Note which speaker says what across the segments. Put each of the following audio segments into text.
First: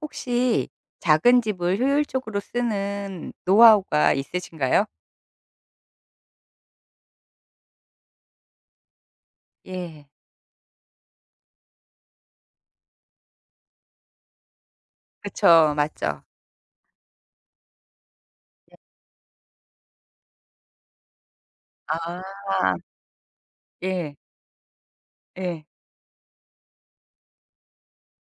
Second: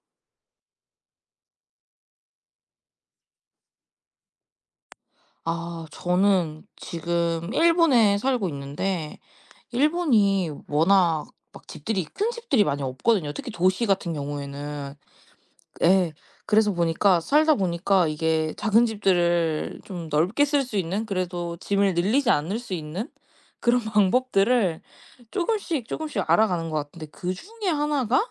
Speaker 1: 혹시 작은 집을 효율적으로 쓰는 노하우가 있으신가요?
Speaker 2: 아, 저는 지금 일본에 살고 있는데
Speaker 1: 예.
Speaker 2: 일본이 워낙 막 집들이 큰 집들이 많이 없거든요. 특히 도시 같은 경우에는.
Speaker 1: 그쵸.
Speaker 2: 예.
Speaker 1: 맞죠.
Speaker 2: 그래서 보니까 살다 보니까 이게
Speaker 1: 네.
Speaker 2: 작은 집들을 좀 넓게 쓸 수 있는, 그래도 짐을 늘리지
Speaker 1: 아.
Speaker 2: 않을 수 있는 그런
Speaker 1: 예.
Speaker 2: 방법들을 조금
Speaker 1: 예.
Speaker 2: 씩 조금씩 알아가는 것 같은데, 그중에 하나가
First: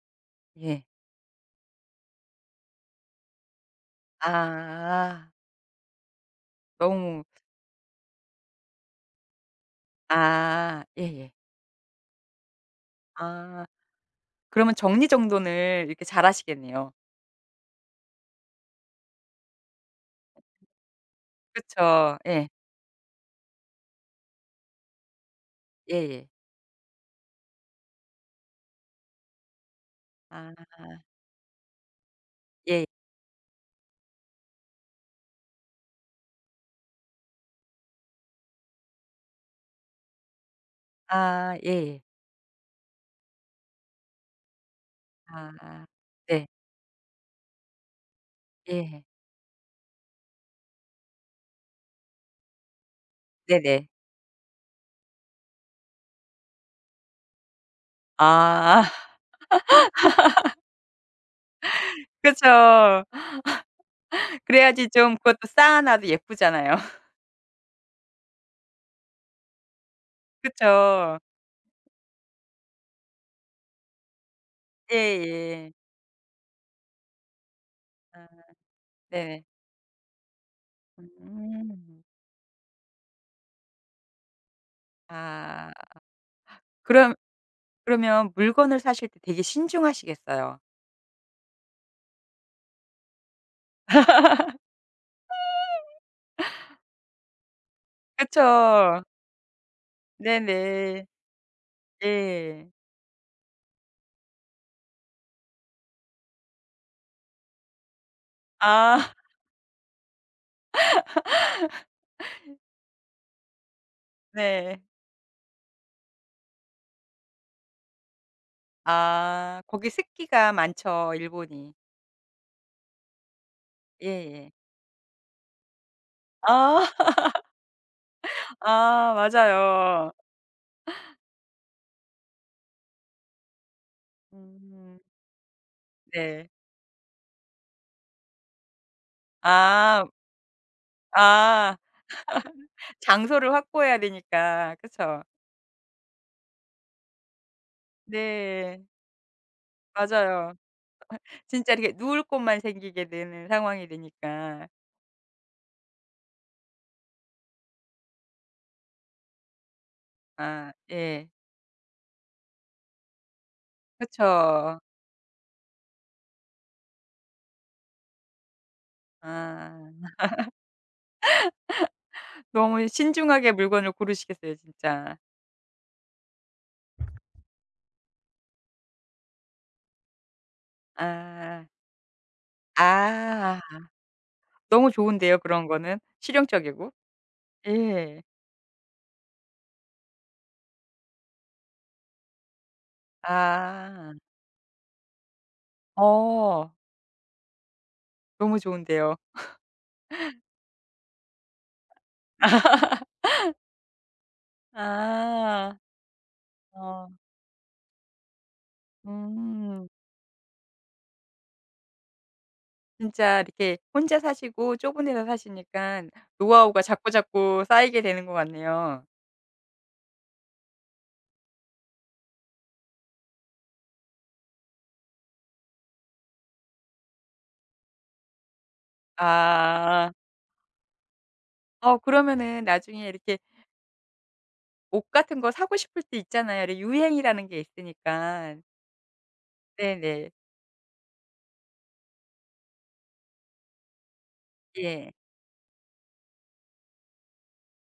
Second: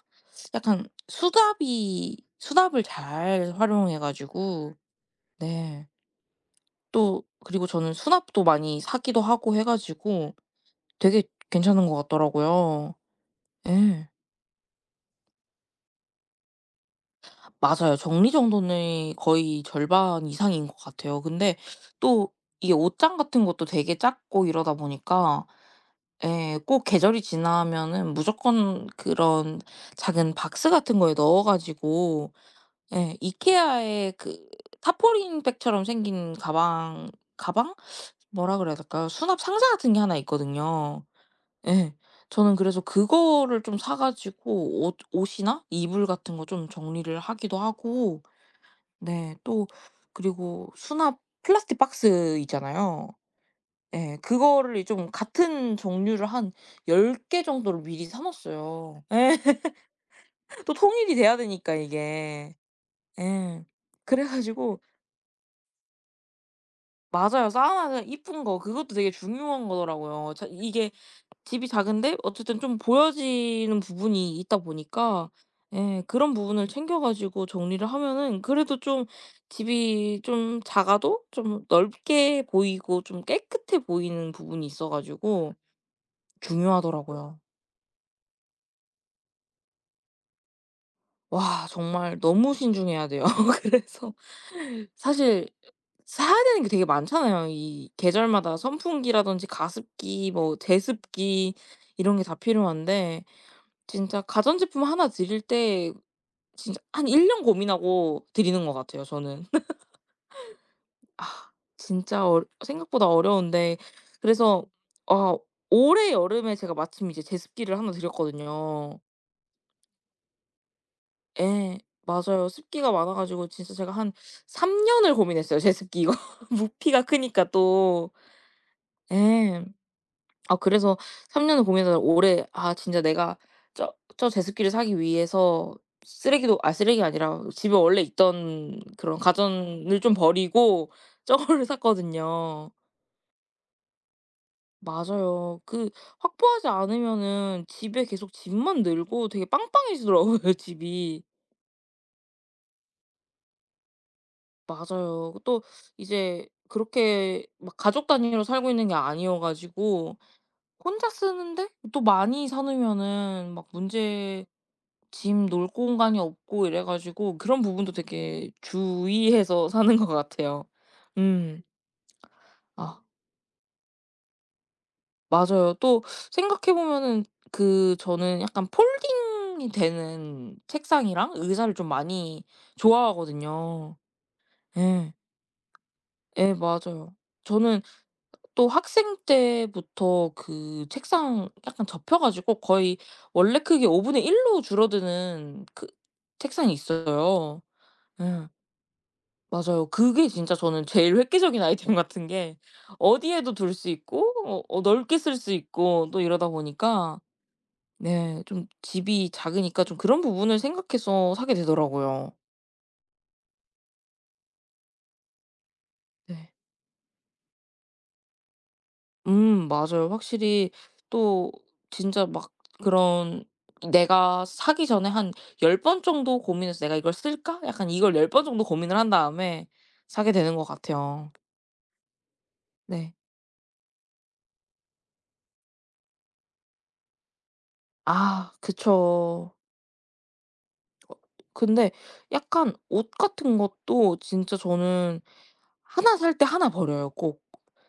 Speaker 1: 예.
Speaker 2: 약간 수납이 수납을 잘 활용해 가지고.
Speaker 1: 아.
Speaker 2: 네. 또
Speaker 1: 너무.
Speaker 2: 그리고 저는 수납도 많이 사기도 하고 해 가지고
Speaker 1: 아.
Speaker 2: 되게
Speaker 1: 예예.
Speaker 2: 괜찮은 것 같더라고요.
Speaker 1: 아.
Speaker 2: 예.
Speaker 1: 그러면 정리정돈을 이렇게 잘하시겠네요.
Speaker 2: 맞아요. 정리정돈의 거의 절반 이상인 것 같아요. 근데
Speaker 1: 그쵸.
Speaker 2: 또
Speaker 1: 예.
Speaker 2: 이게 옷장 같은 것도 되게 작고 이러다 보니까,
Speaker 1: 예예.
Speaker 2: 예, 꼭 계절이 지나면은 무조건 그런 작은
Speaker 1: 아.
Speaker 2: 박스 같은 거에 넣어 가지고.
Speaker 1: 예.
Speaker 2: 예. 이케아의 그 타포린 백처럼 생긴 가방, 가방? 뭐라 그래야 될까요? 수납 상자 같은 게 하나 있거든요.
Speaker 1: 아.
Speaker 2: 예.
Speaker 1: 예예.
Speaker 2: 저는 그래서 그거를 좀 사 가지고 옷 옷이나
Speaker 1: 아.
Speaker 2: 이불 같은 거
Speaker 1: 네.
Speaker 2: 좀 정리를 하기도 하고.
Speaker 1: 예.
Speaker 2: 네. 또 그리고 수납 플라스틱 박스 있잖아요.
Speaker 1: 네네.
Speaker 2: 예. 그거를 좀 같은 종류를 한 10개 정도를 미리 사
Speaker 1: 아.
Speaker 2: 놓았어요. 예. 또 통일이 돼야 되니까 이게.
Speaker 1: 그쵸.
Speaker 2: 예. 그래 가지고.
Speaker 1: 그래야지 좀 그것도 쌓아 놔도 예쁘잖아요.
Speaker 2: 맞아요. 쌓아 놔야 이쁜 거, 그것도 되게 중요한 거더라고요. 자, 이게
Speaker 1: 그쵸.
Speaker 2: 집이 작은데 어쨌든 좀 보여지는 부분이 있다 보니까,
Speaker 1: 예예.
Speaker 2: 예, 그런 부분을 챙겨 가지고 정리를
Speaker 1: 아.
Speaker 2: 하면은 그래도 좀
Speaker 1: 네네.
Speaker 2: 집이 좀 작아도 좀
Speaker 1: 음.
Speaker 2: 넓게 보이고 좀 깨끗해 보이는 부분이 있어 가지고
Speaker 1: 아. 그럼
Speaker 2: 중요하더라고요.
Speaker 1: 그러면 물건을 사실 때 되게 신중하시겠어요.
Speaker 2: 와, 정말 너무 신중해야 돼요. 그래서 사실 사야 되는 게 되게 많잖아요. 이 계절마다
Speaker 1: 그쵸.
Speaker 2: 선풍기라든지 가습기, 뭐
Speaker 1: 네네.
Speaker 2: 제습기 이런 게 다
Speaker 1: 예.
Speaker 2: 필요한데, 진짜 가전제품 하나 들일 때 진짜 한 1년 고민하고 드리는 것 같아요
Speaker 1: 아.
Speaker 2: 저는. 아, 진짜 어 생각보다 어려운데. 그래서
Speaker 1: 네.
Speaker 2: 아, 올해 여름에 제가 마침 이제 제습기를 하나 드렸거든요.
Speaker 1: 아, 거기 습기가 많죠, 일본이.
Speaker 2: 예. 맞아요. 습기가 많아 가지고 진짜 제가 한
Speaker 1: 예예.
Speaker 2: 3 년을 고민했어요, 제습기 이거.
Speaker 1: 아.
Speaker 2: 부피가 크니까 또.
Speaker 1: 아,
Speaker 2: 예.
Speaker 1: 맞아요.
Speaker 2: 아, 그래서 3 년을 고민하다 올해 '아, 진짜 내가 저 저 제습기를 사기
Speaker 1: 음.
Speaker 2: 위해서
Speaker 1: 네.
Speaker 2: 쓰레기도' 아, 쓰레기가 아니라 집에 원래 있던 그런 가전을
Speaker 1: 아.
Speaker 2: 좀 버리고 저거를
Speaker 1: 아.
Speaker 2: 샀거든요.
Speaker 1: 장소를 확보해야 되니까. 그쵸?
Speaker 2: 맞아요. 그 확보하지 않으면은 집에 계속 집만
Speaker 1: 네.
Speaker 2: 늘고 되게 빵빵해지더라고요
Speaker 1: 맞아요.
Speaker 2: 집이.
Speaker 1: 진짜 이렇게 누울 곳만 생기게 되는 상황이 되니까.
Speaker 2: 맞아요. 또 이제 그렇게 막 가족 단위로 살고 있는 게 아니어 가지고,
Speaker 1: 아,
Speaker 2: 혼자
Speaker 1: 예.
Speaker 2: 쓰는데 또 많이 사 놓으면은 막 문제
Speaker 1: 그쵸.
Speaker 2: 짐 놓을 공간이 없고 이래 가지고, 그런 부분도 되게 주의해서 사는 것
Speaker 1: 아.
Speaker 2: 같아요. 음.
Speaker 1: 너무
Speaker 2: 아,
Speaker 1: 신중하게 물건을 고르시겠어요 진짜.
Speaker 2: 맞아요. 또 생각해 보면은, 그 저는 약간 폴딩이 되는 책상이랑
Speaker 1: 아.
Speaker 2: 의자를 좀 많이
Speaker 1: 아.
Speaker 2: 좋아하거든요.
Speaker 1: 너무
Speaker 2: 예.
Speaker 1: 좋은데요 그런 거는.
Speaker 2: 예,
Speaker 1: 실용적이고.
Speaker 2: 맞아요. 저는
Speaker 1: 예.
Speaker 2: 또 학생 때부터 그 책상 약간 접혀 가지고 거의 원래 크기 5
Speaker 1: 아.
Speaker 2: 분의 1로 줄어드는 그 책상이
Speaker 1: 어.
Speaker 2: 있어요. 예.
Speaker 1: 너무 좋은데요.
Speaker 2: 맞아요. 그게 진짜 저는 제일 획기적인 아이템 같은 게, 어디에도 둘 수 있고 넓게 쓸 수
Speaker 1: 아.
Speaker 2: 있고 또 이러다
Speaker 1: 어.
Speaker 2: 보니까. 네. 좀 집이 작으니까
Speaker 1: 음.
Speaker 2: 좀 그런 부분을 생각해서 사게 되더라고요.
Speaker 1: 진짜 이렇게 혼자 사시고 좁은 데서 사시니깐
Speaker 2: 네.
Speaker 1: 노하우가 자꾸자꾸 쌓이게 되는 것 같네요.
Speaker 2: 음, 맞아요. 확실히 또 진짜 막 그런, 내가 사기 전에 한 10번 정도 고민해서 '내가 이걸 쓸까?' 약간 이걸 10번 정도 고민을 한 다음에
Speaker 1: 아.
Speaker 2: 사게 되는 것 같아요.
Speaker 1: 어, 그러면은 나중에
Speaker 2: 네.
Speaker 1: 이렇게 옷 같은 거 사고 싶을 때 있잖아요. 이렇게 유행이라는 게
Speaker 2: 아,
Speaker 1: 있으니까.
Speaker 2: 그쵸.
Speaker 1: 네네.
Speaker 2: 근데 약간 옷 같은 것도 진짜
Speaker 1: 예.
Speaker 2: 저는 하나 살 때 하나 버려요 꼭.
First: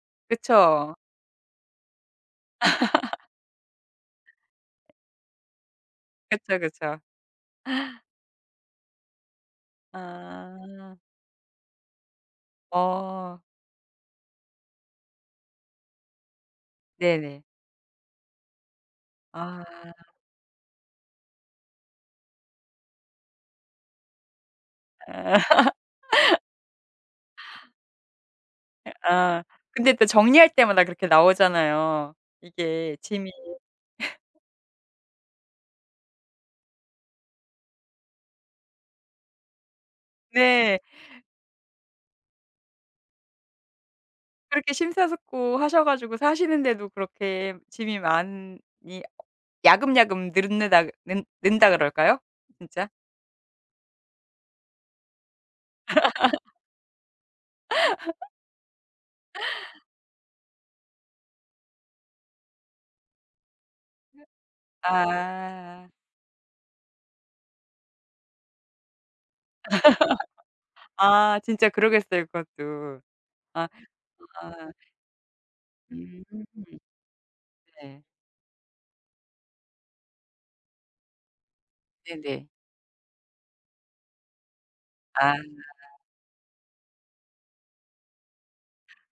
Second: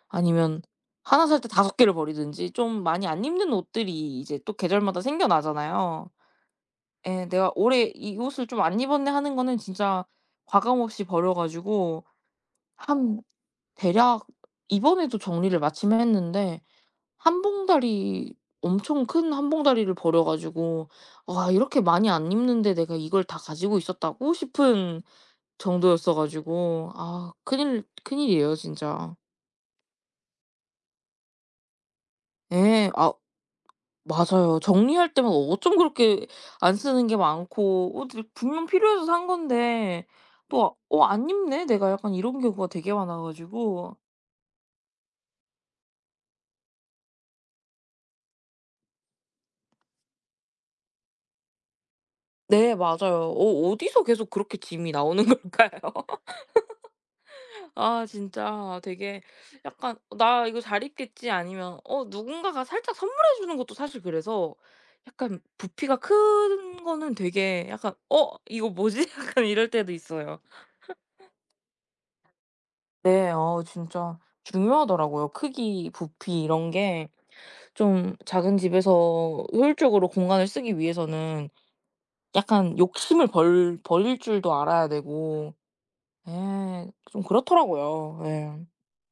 Speaker 2: 아니면
Speaker 1: 그쵸.
Speaker 2: 하나 살 때 다섯 개를 버리든지. 좀 많이 안 입는 옷들이 이제 또 계절마다 생겨나잖아요.
Speaker 1: 그쵸, 그쵸.
Speaker 2: 예. 내가 '올해 이 옷을 좀 안 입었네.' 하는 거는 진짜 과감
Speaker 1: 아.
Speaker 2: 없이 버려 가지고. 한,
Speaker 1: 어.
Speaker 2: 대략, 이번에도 정리를 마침 했는데 한
Speaker 1: 네네.
Speaker 2: 봉다리 엄청 큰 한
Speaker 1: 아.
Speaker 2: 봉다리를 버려 가지고, '와, 이렇게 많이 안 입는데 내가 이걸 다 가지고 있었다고?' 싶은 정도였어 가지고, 아, 큰일이에요 진짜.
Speaker 1: 아. 근데 또 정리할 때마다 그렇게 나오잖아요,
Speaker 2: 예.
Speaker 1: 이게
Speaker 2: 아,
Speaker 1: 짐이.
Speaker 2: 맞아요. 정리할 때마다 어쩜 그렇게 안 쓰는 게 많고. 어, 근데 분명 필요해서 산 건데 또 아,
Speaker 1: 네.
Speaker 2: '어, 안 입네 내가.' 약간 이런 경우가 되게 많아 가지고.
Speaker 1: 그렇게 심사숙고하셔 가지고 사시는데도 그렇게 짐이 많이 야금야금 늘는다 는 는다 그럴까요?
Speaker 2: 네,
Speaker 1: 진짜?
Speaker 2: 맞아요. 어, 어디서 계속 그렇게 짐이 나오는 걸까요? 아, 진짜 되게 약간 "어, '나 이거 잘 입겠지.' 아니면 어 누군가가 살짝 선물해 주는 것도 사실 그래서 약간
Speaker 1: 아.
Speaker 2: 부피가 큰 거는 되게 약간 '어, 이거 뭐지?' 약간 이럴 때도 있어요.
Speaker 1: 아, 진짜 그러겠어요 그것도.
Speaker 2: 네. 어,
Speaker 1: 아.
Speaker 2: 진짜
Speaker 1: 아.
Speaker 2: 중요하더라고요, 크기,
Speaker 1: 음.
Speaker 2: 부피 이런 게.
Speaker 1: 네.
Speaker 2: 좀 작은 집에서 효율적으로 공간을 쓰기 위해서는
Speaker 1: 네네.
Speaker 2: 약간 욕심을 벌 버릴 줄도 알아야
Speaker 1: 아,
Speaker 2: 되고. 예, 좀 그렇더라고요. 예.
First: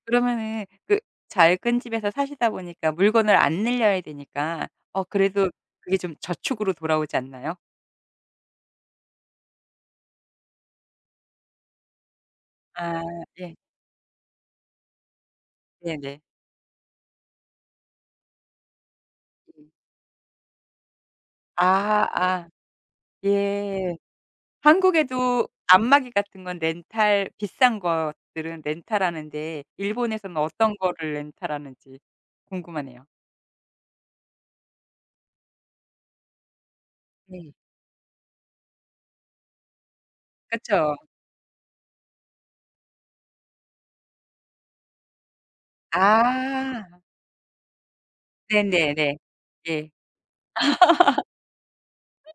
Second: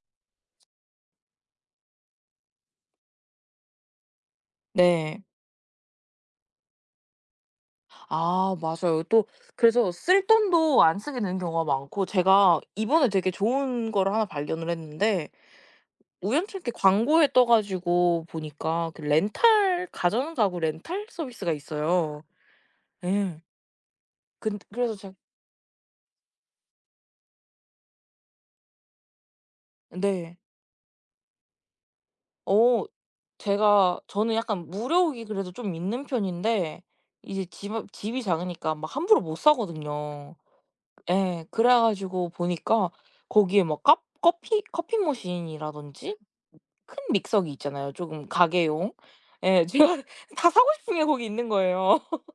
Speaker 1: 그러면은 그 작은 집에서 사시다 보니까 물건을 안 늘려야 되니까 어
Speaker 2: 네.
Speaker 1: 그래도 그게 좀 저축으로 돌아오지 않나요?
Speaker 2: 아, 맞아요. 또 그래서 쓸 돈도 안 쓰게 되는 경우가 많고. 제가
Speaker 1: 아,
Speaker 2: 이번에 되게
Speaker 1: 예.
Speaker 2: 좋은 거를 하나 발견을 했는데,
Speaker 1: 네네.
Speaker 2: 우연찮게 광고에 떠 가지고 보니까 그
Speaker 1: 음.
Speaker 2: 렌탈, 가전 가구 렌탈 서비스가
Speaker 1: 아.
Speaker 2: 있어요.
Speaker 1: 아.
Speaker 2: 예.
Speaker 1: 예.
Speaker 2: 근 그래서 제
Speaker 1: 한국에도 안마기 같은 건 렌탈 비싼 것들은 렌탈하는데
Speaker 2: 네.
Speaker 1: 일본에서는 어떤 거를 렌탈하는지
Speaker 2: 어,
Speaker 1: 궁금하네요.
Speaker 2: 제가 저는 약간 무료욕이 그래도 좀 있는 편인데, 이제
Speaker 1: 네.
Speaker 2: 집 집이 작으니까 막 함부로 못 사거든요.
Speaker 1: 그쵸.
Speaker 2: 예. 그래 가지고 보니까 거기에 막 카 커피 커피 머신이라든지
Speaker 1: 아.
Speaker 2: 큰 믹서기 있잖아요, 조금 가게용.
Speaker 1: 네네네.
Speaker 2: 예. 제가
Speaker 1: 예.
Speaker 2: 다 사고 싶은 게 거기 있는 거예요.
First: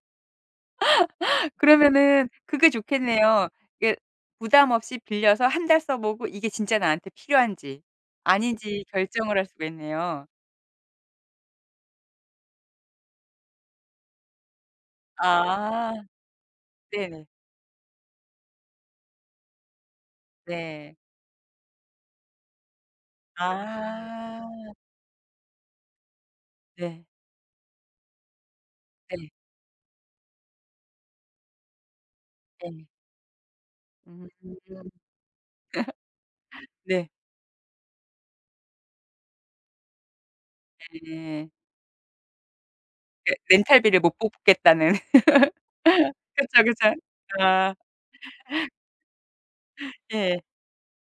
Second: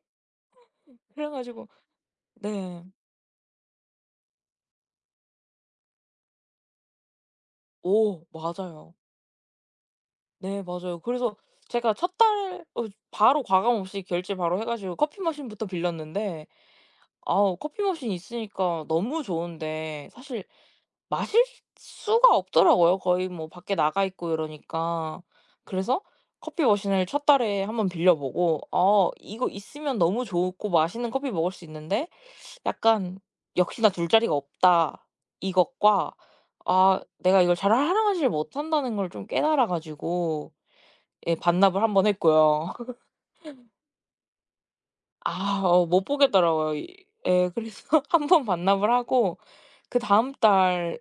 Speaker 2: 그래 가지고.
Speaker 1: 그러면은 그게
Speaker 2: 네.
Speaker 1: 좋겠네요. 이게 부담 없이 빌려서 한 달 써 보고 이게 진짜 나한테 필요한지
Speaker 2: 오,
Speaker 1: 아닌지
Speaker 2: 맞아요.
Speaker 1: 결정을 할 수가 있네요.
Speaker 2: 네, 맞아요. 그래서 제가 첫 달 어 바로 과감 없이 결제 바로 해 가지고 커피 머신부터
Speaker 1: 아.
Speaker 2: 빌렸는데,
Speaker 1: 네네.
Speaker 2: 아우, 커피 머신 있으니까 너무 좋은데 사실
Speaker 1: 네.
Speaker 2: 마실 수가 없더라고요. 거의 뭐 밖에 나가 있고
Speaker 1: 아.
Speaker 2: 이러니까. 그래서 커피 머신을
Speaker 1: 네.
Speaker 2: 첫 달에 한번 빌려 보고, 어,
Speaker 1: 네.
Speaker 2: 이거 있으면 너무 좋고 맛있는 커피 먹을 수 있는데
Speaker 1: 네.
Speaker 2: 약간 '역시나 둘 자리가
Speaker 1: 음.
Speaker 2: 없다.' 이것과, 아,
Speaker 1: 네.
Speaker 2: 내가 이걸 잘 활용하지 못한다는 걸 좀 깨달아 가지고, 예,
Speaker 1: 예.
Speaker 2: 반납을 한번 했고요.
Speaker 1: 그 렌탈비를 못 뽑겠다는.
Speaker 2: 아, 어, 못
Speaker 1: 그쵸,
Speaker 2: 보겠더라고요,
Speaker 1: 그쵸.
Speaker 2: 이. 예.
Speaker 1: 아.
Speaker 2: 그래서 한번 반납을 하고 그다음
Speaker 1: 예.
Speaker 2: 달,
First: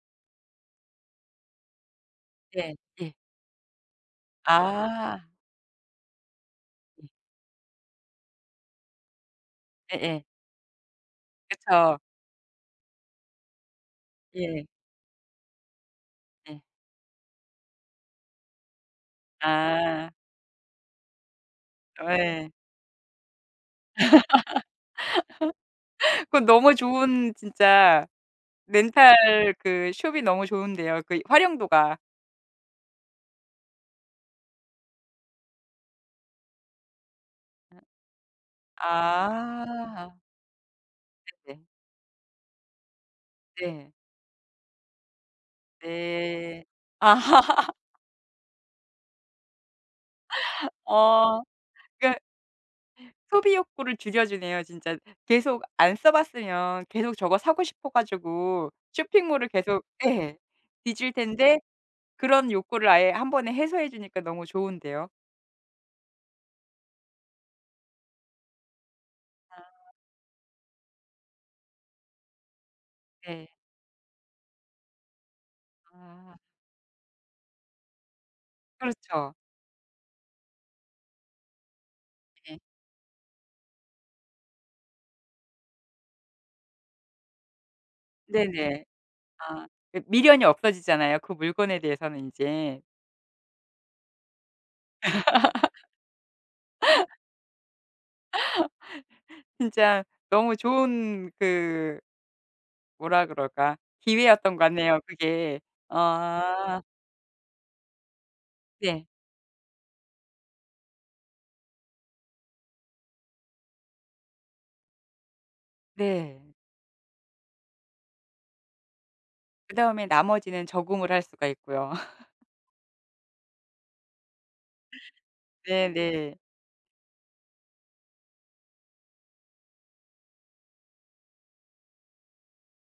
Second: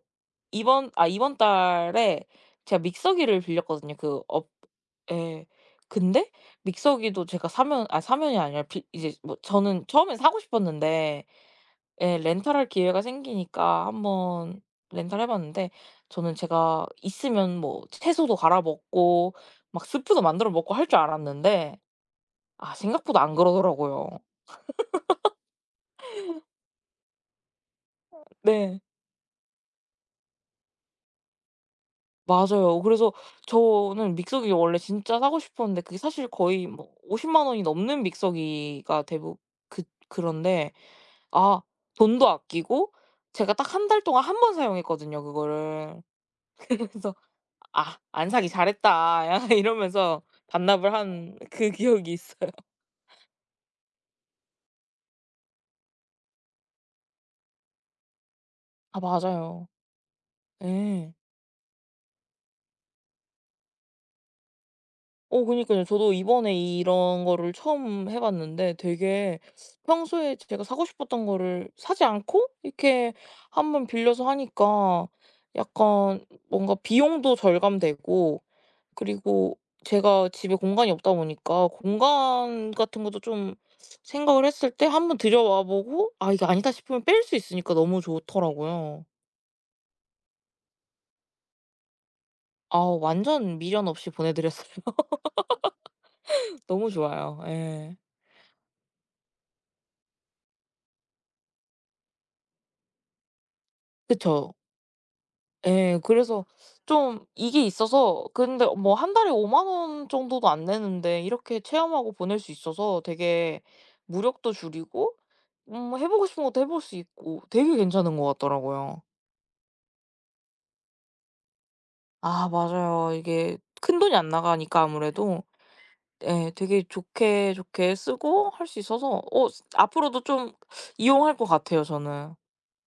Speaker 2: 이번 달에
Speaker 1: 예.
Speaker 2: 제가
Speaker 1: 예.
Speaker 2: 믹서기를 빌렸거든요, 그 업
Speaker 1: 아.
Speaker 2: 예. 근데 믹서기도 제가 사면, 아, 사면이 아니라 빌 이제, 뭐 저는 처음엔
Speaker 1: 예예.
Speaker 2: 사고 싶었는데,
Speaker 1: 그쵸.
Speaker 2: 예, 렌탈할 기회가 생기니까 한번
Speaker 1: 예.
Speaker 2: 렌탈해 봤는데, 저는
Speaker 1: 예.
Speaker 2: 제가 있으면 뭐 채소도 갈아 먹고 막
Speaker 1: 아.
Speaker 2: 스프도 만들어 먹고 할 줄 알았는데
Speaker 1: 예.
Speaker 2: 아, 생각보다 안 그러더라고요.
Speaker 1: 그건 너무 좋은, 진짜
Speaker 2: 네.
Speaker 1: 렌탈 그 숍이 너무 좋은데요, 그 활용도가.
Speaker 2: 맞아요. 그래서 저는 믹서기 원래 진짜 사고 싶었는데, 그게 사실 거의 뭐 5 0만 원이 넘는 믹서기가 대부 그
Speaker 1: 아.
Speaker 2: 그런데
Speaker 1: 네.
Speaker 2: 아, 돈도 아끼고, 제가 딱 한
Speaker 1: 네.
Speaker 2: 달 동안 한 번 사용했거든요 그거를.
Speaker 1: 네.
Speaker 2: 그래서
Speaker 1: 아.
Speaker 2: '아, 안 사기 잘했다.' 약간 이러면서 반납을 한
Speaker 1: 어.
Speaker 2: 그 기억이
Speaker 1: 그러니까
Speaker 2: 있어요.
Speaker 1: 소비 욕구를 줄여 주네요, 진짜. 계속 안 써 봤으면 계속 저거 사고 싶어 가지고
Speaker 2: 아,
Speaker 1: 쇼핑몰을
Speaker 2: 맞아요.
Speaker 1: 계속, 예.
Speaker 2: 예.
Speaker 1: 뒤질 텐데 그런 욕구를 아예 한 번에 해소해 주니까 너무 좋은데요.
Speaker 2: 어, 그니까요, 저도 이번에 이런 거를 처음 해 봤는데 되게
Speaker 1: 아.
Speaker 2: 평소에 제가 사고 싶었던 거를 사지 않고 이렇게
Speaker 1: 네.
Speaker 2: 한번 빌려서 하니까 약간
Speaker 1: 아.
Speaker 2: 뭔가 비용도 절감되고,
Speaker 1: 그렇죠.
Speaker 2: 그리고 제가 집에 공간이 없다 보니까
Speaker 1: 네.
Speaker 2: 공간 같은 것도 좀 생각을 했을 때 한번 들여와 보고 '아, 이게 아니다.' 싶으면 뺄 수 있으니까 너무
Speaker 1: 네네.
Speaker 2: 좋더라고요.
Speaker 1: 아. 그 미련이 없어지잖아요. 그 물건에 대해서는
Speaker 2: 아,
Speaker 1: 인제.
Speaker 2: 완전 미련 없이 보내 드렸어요. 너무 좋아요. 예.
Speaker 1: 진짜 너무 좋은 그 뭐라 그럴까.
Speaker 2: 그쵸.
Speaker 1: 기회였던 것 같네요 그게.
Speaker 2: 예. 그래서
Speaker 1: 아.
Speaker 2: 좀 이게 있어서, 근데 뭐
Speaker 1: 네.
Speaker 2: 한 달에 5만 원 정도도 안 내는데 이렇게 체험하고 보낼 수 있어서 되게 무력도 줄이고, 음, 해 보고 싶은
Speaker 1: 네.
Speaker 2: 것도 해볼 수 있고 되게 괜찮은 것 같더라고요.
Speaker 1: 그다음에 나머지는 적응을 할 수가 있고요.
Speaker 2: 아, 맞아요. 이게 큰돈이 안 나가니까 아무래도.
Speaker 1: 네네.
Speaker 2: 예. 되게 좋게, 좋게 쓰고 할 수 있어서, 어, 앞으로도 좀 이용할 것 같아요 저는.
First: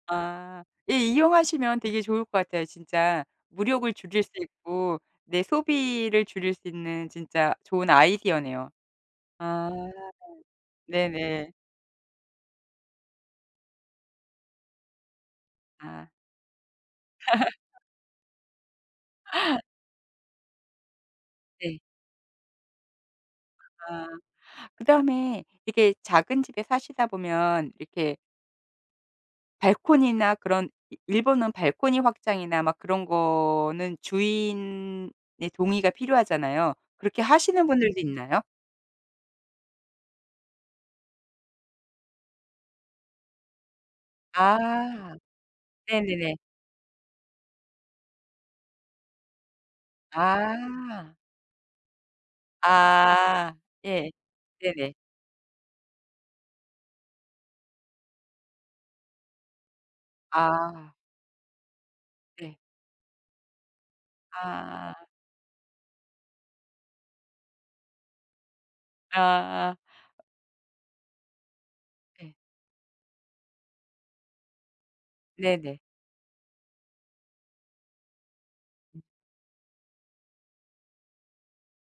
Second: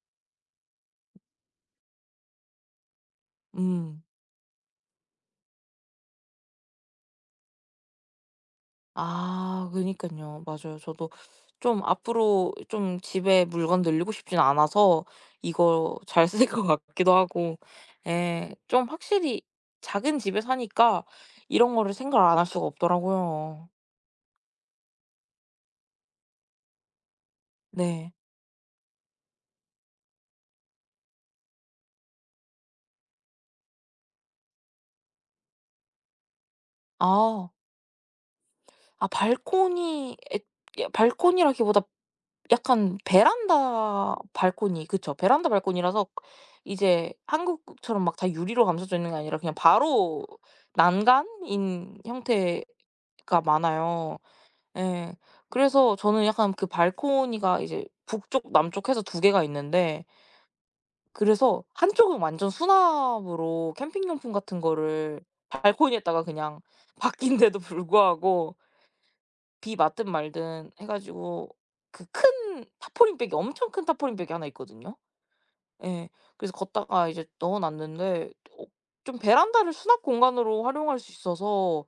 Speaker 1: 아. 예, 이용하시면 되게 좋을 것 같아요. 진짜 무력을
Speaker 2: 음.
Speaker 1: 줄일 수 있고 내 소비를 줄일 수 있는 진짜 좋은 아이디어네요.
Speaker 2: 아,
Speaker 1: 아.
Speaker 2: 그니깐요. 맞아요. 저도
Speaker 1: 네네.
Speaker 2: 좀 앞으로 좀 집에 물건 늘리고 싶진 않아서 이거
Speaker 1: 아.
Speaker 2: 잘 쓸 것 같기도 하고. 예, 좀 확실히 작은 집에 사니까 이런
Speaker 1: 네.
Speaker 2: 거를 생각을 안 할 수가 없더라고요.
Speaker 1: 아. 그다음에 이게 작은 집에 사시다 보면
Speaker 2: 네.
Speaker 1: 이렇게 발코니나 그런, 이 일본은 발코니 확장이나 막 그런 거는 주인의 동의가 필요하잖아요. 그렇게
Speaker 2: 아.
Speaker 1: 하시는 분들도 있나요?
Speaker 2: 아, 발코니 야, 발코니라기보다 약간 베란다, 발코니, 그쵸,
Speaker 1: 아.
Speaker 2: 베란다 발코니라서
Speaker 1: 네네네.
Speaker 2: 이제 한국처럼 막 다 유리로 감싸져 있는 게 아니라 그냥 바로
Speaker 1: 아.
Speaker 2: 난간인 형태가
Speaker 1: 아. 예.
Speaker 2: 많아요.
Speaker 1: 네네.
Speaker 2: 예. 그래서 저는 약간 그 발코니가 이제 북쪽 남쪽 해서 두 개가 있는데,
Speaker 1: 아.
Speaker 2: 그래서 한쪽은 완전
Speaker 1: 네.
Speaker 2: 수납으로 캠핑용품 같은
Speaker 1: 아.
Speaker 2: 거를 발코니에다가 그냥 바뀐데도 불구하고 비
Speaker 1: 아.
Speaker 2: 맞든 말든 해 가지고, 그
Speaker 1: 네,
Speaker 2: 큰 타포린백이 엄청 큰 타포린백이 하나 있거든요.
Speaker 1: 네네.
Speaker 2: 예. 그래서 걷다가 이제 넣어 놨는데, 어, 좀 베란다를 수납 공간으로 활용할 수 있어서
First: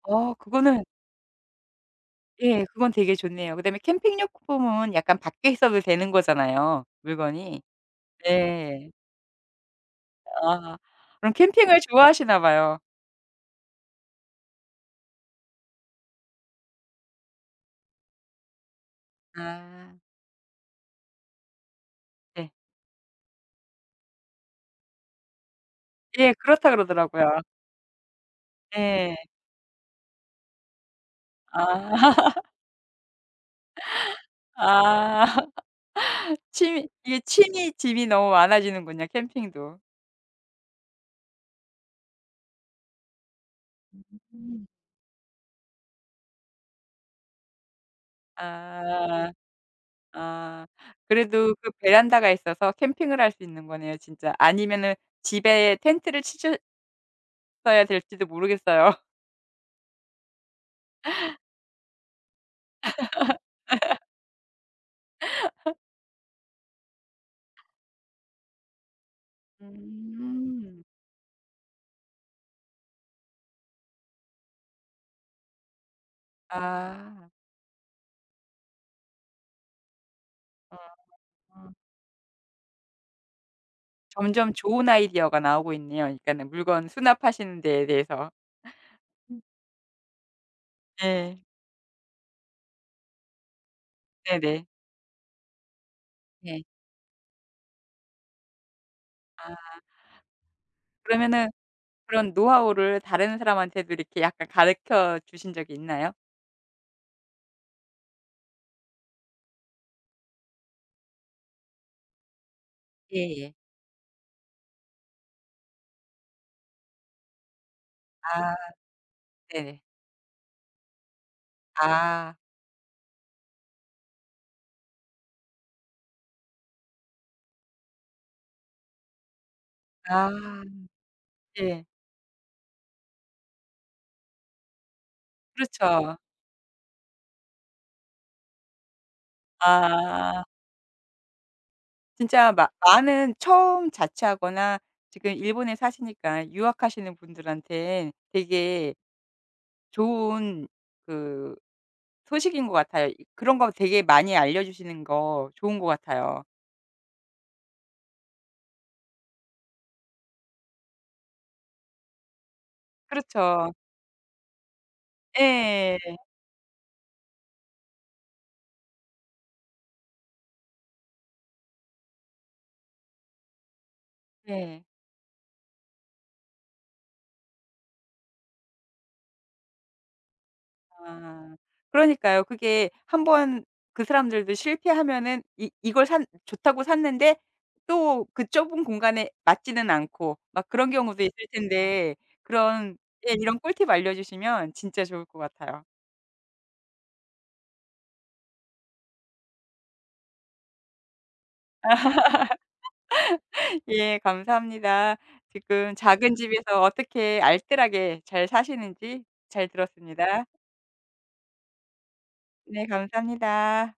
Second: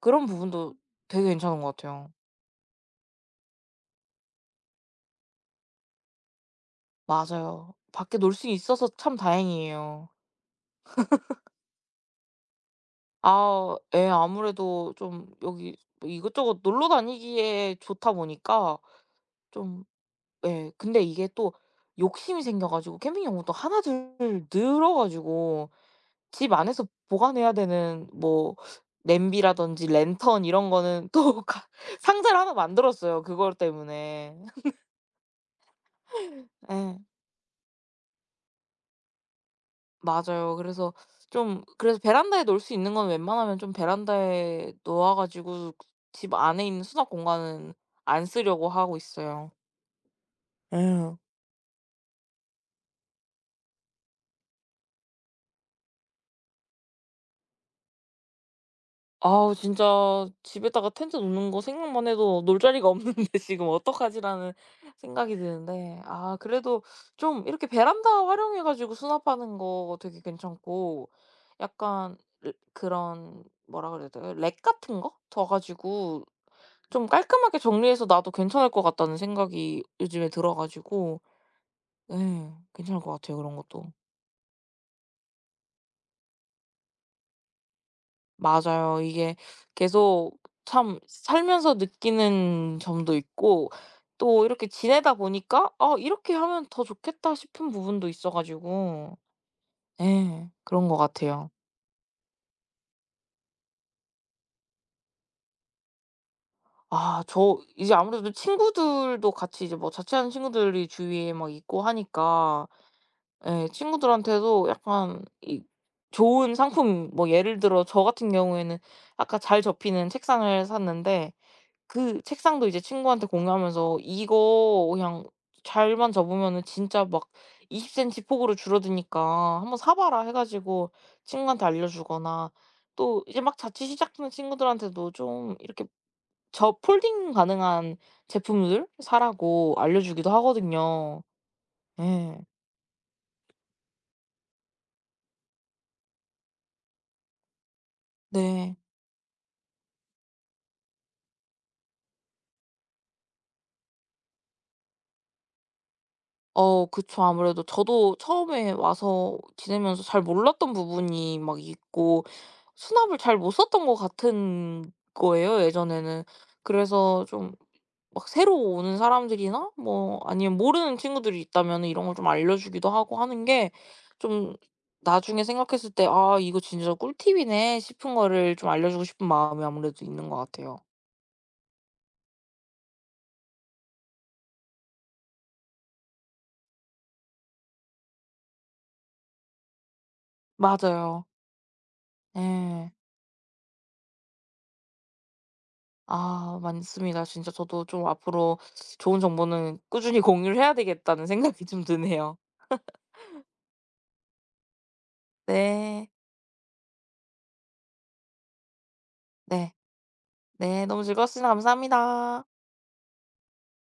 Speaker 2: 그런
Speaker 1: 어,
Speaker 2: 부분도
Speaker 1: 그거는
Speaker 2: 되게 괜찮은 것 같아요.
Speaker 1: 예, 그건 되게 좋네요. 그다음에 캠핑 용품은 약간 밖에 있어도 되는 거잖아요, 물건이.
Speaker 2: 맞아요. 밖에 놀 수 있어서
Speaker 1: 네.
Speaker 2: 참 다행이에요.
Speaker 1: 아. 그럼 캠핑을 좋아하시나 봐요.
Speaker 2: 아, 예, 아무래도 좀 여기 뭐 이것저것 놀러 다니기에 좋다 보니까 좀.
Speaker 1: 아.
Speaker 2: 예, 근데 이게 또 욕심이
Speaker 1: 네.
Speaker 2: 생겨 가지고 캠핑 용품도 하나둘 늘어 가지고
Speaker 1: 예,
Speaker 2: 집
Speaker 1: 그렇다
Speaker 2: 안에서
Speaker 1: 그러더라고요.
Speaker 2: 보관해야 되는, 뭐,
Speaker 1: 예.
Speaker 2: 냄비라든지 랜턴 이런 거는, 또 가
Speaker 1: 아.
Speaker 2: 상자를 하나 만들었어요, 그거 때문에.
Speaker 1: 아. 취미,
Speaker 2: 예.
Speaker 1: 이게 취미 짐이 너무 많아지는군요 캠핑도.
Speaker 2: 맞아요. 그래서 베란다에 놓을 수 있는 건 웬만하면 좀
Speaker 1: 음.
Speaker 2: 베란다에 놓아 가지고 집 안에 있는 수납 공간은 안 쓰려고 하고
Speaker 1: 아.
Speaker 2: 있어요.
Speaker 1: 아.
Speaker 2: 예.
Speaker 1: 그래도 그 베란다가 있어서 캠핑을 할 수 있는 거네요 진짜. 아니면은 집에 텐트를 치셨어야 될지도 모르겠어요.
Speaker 2: 아우, 진짜 집에다가 텐트 놓는 거 생각만 해도 놀 자리가 없는데 지금 어떡하지라는 생각이 드는데, 아, 그래도 좀 이렇게 베란다 활용해 가지고 수납하는 거 되게
Speaker 1: 음.
Speaker 2: 괜찮고, 약간 그런, 뭐라 그래야 돼요, 랙 같은 거 둬 가지고 좀
Speaker 1: 아.
Speaker 2: 깔끔하게 정리해서 놔도 괜찮을 것 같다는 생각이 요즘에 들어 가지고,
Speaker 1: 어.
Speaker 2: 예, 괜찮을 것 같아요 그런 것도.
Speaker 1: 점점 좋은 아이디어가 나오고 있네요. 그러니까는 물건 수납하시는 데에 대해서.
Speaker 2: 맞아요. 이게
Speaker 1: 음.
Speaker 2: 계속 참
Speaker 1: 네.
Speaker 2: 살면서 느끼는 점도 있고, 또
Speaker 1: 네네.
Speaker 2: 이렇게 지내다 보니까 '아, 이렇게
Speaker 1: 네.
Speaker 2: 하면 더 좋겠다.' 싶은 부분도 있어 가지고.
Speaker 1: 아.
Speaker 2: 예, 그런 것 같아요.
Speaker 1: 그러면은 그런 노하우를 다른 사람한테도 이렇게 약간 가르쳐 주신 적이 있나요?
Speaker 2: 아, 저 이제 아무래도 친구들도 같이 이제 뭐 자취하는 친구들이 주위에 막 있고 하니까,
Speaker 1: 예예.
Speaker 2: 예, 친구들한테도 약간 이 좋은 상품, 뭐 예를 들어 저 같은
Speaker 1: 아.
Speaker 2: 경우에는 아까 잘
Speaker 1: 네네.
Speaker 2: 접히는 책상을 샀는데, 그
Speaker 1: 아.
Speaker 2: 책상도 이제 친구한테 공유하면서 "이거 그냥 잘만 접으면은 진짜 막 20센티 폭으로 줄어드니까 한번 사 봐라."
Speaker 1: 아.
Speaker 2: 해 가지고 친구한테
Speaker 1: 예.
Speaker 2: 알려주거나, 또 이제 막 자취 시작하는 친구들한테도 좀 이렇게
Speaker 1: 그렇죠.
Speaker 2: 접 폴딩 가능한 제품들 사라고 알려주기도
Speaker 1: 아.
Speaker 2: 하거든요. 예.
Speaker 1: 진짜 마 많은 처음 자취하거나 지금 일본에 사시니까 유학하시는 분들한테
Speaker 2: 네.
Speaker 1: 되게 좋은 그 소식인 것 같아요. 이 그런 거 되게 많이 알려 주시는 거 좋은 것 같아요.
Speaker 2: 어, 그쵸. 아무래도 저도 처음에 와서 지내면서 잘 몰랐던 부분이 막 있고 수납을 잘 못
Speaker 1: 그렇죠.
Speaker 2: 썼던 것 같은 거예요
Speaker 1: 예.
Speaker 2: 예전에는. 그래서 좀, 막 새로 오는 사람들이나 뭐 아니면 모르는 친구들이 있다면 이런 걸 좀 알려주기도 하고 하는 게, 좀
Speaker 1: 예.
Speaker 2: 나중에 생각했을 때 '아, 이거 진짜 꿀팁이네.' 싶은 거를 좀 알려주고 싶은 마음이 아무래도 있는 것 같아요.
Speaker 1: 아. 그러니까요. 그게 한번 그 사람들도 실패하면은 이 이걸 산, 좋다고 샀는데 또 그 좁은 공간에 맞지는 않고 막 그런 경우도
Speaker 2: 맞아요.
Speaker 1: 있을 텐데
Speaker 2: 예.
Speaker 1: 그런, 예, 이런 꿀팁 알려주시면 진짜 좋을 것 같아요.
Speaker 2: 아, 많습니다. 진짜 저도 좀 앞으로 좋은 정보는 꾸준히 공유를 해야 되겠다는 생각이 좀 드네요.
Speaker 1: 예, 감사합니다. 지금
Speaker 2: 네.
Speaker 1: 작은 집에서 어떻게 알뜰하게 잘 사시는지 잘
Speaker 2: 네.
Speaker 1: 들었습니다.
Speaker 2: 네. 너무 즐거웠습니다. 감사합니다.
Speaker 1: 네, 감사합니다.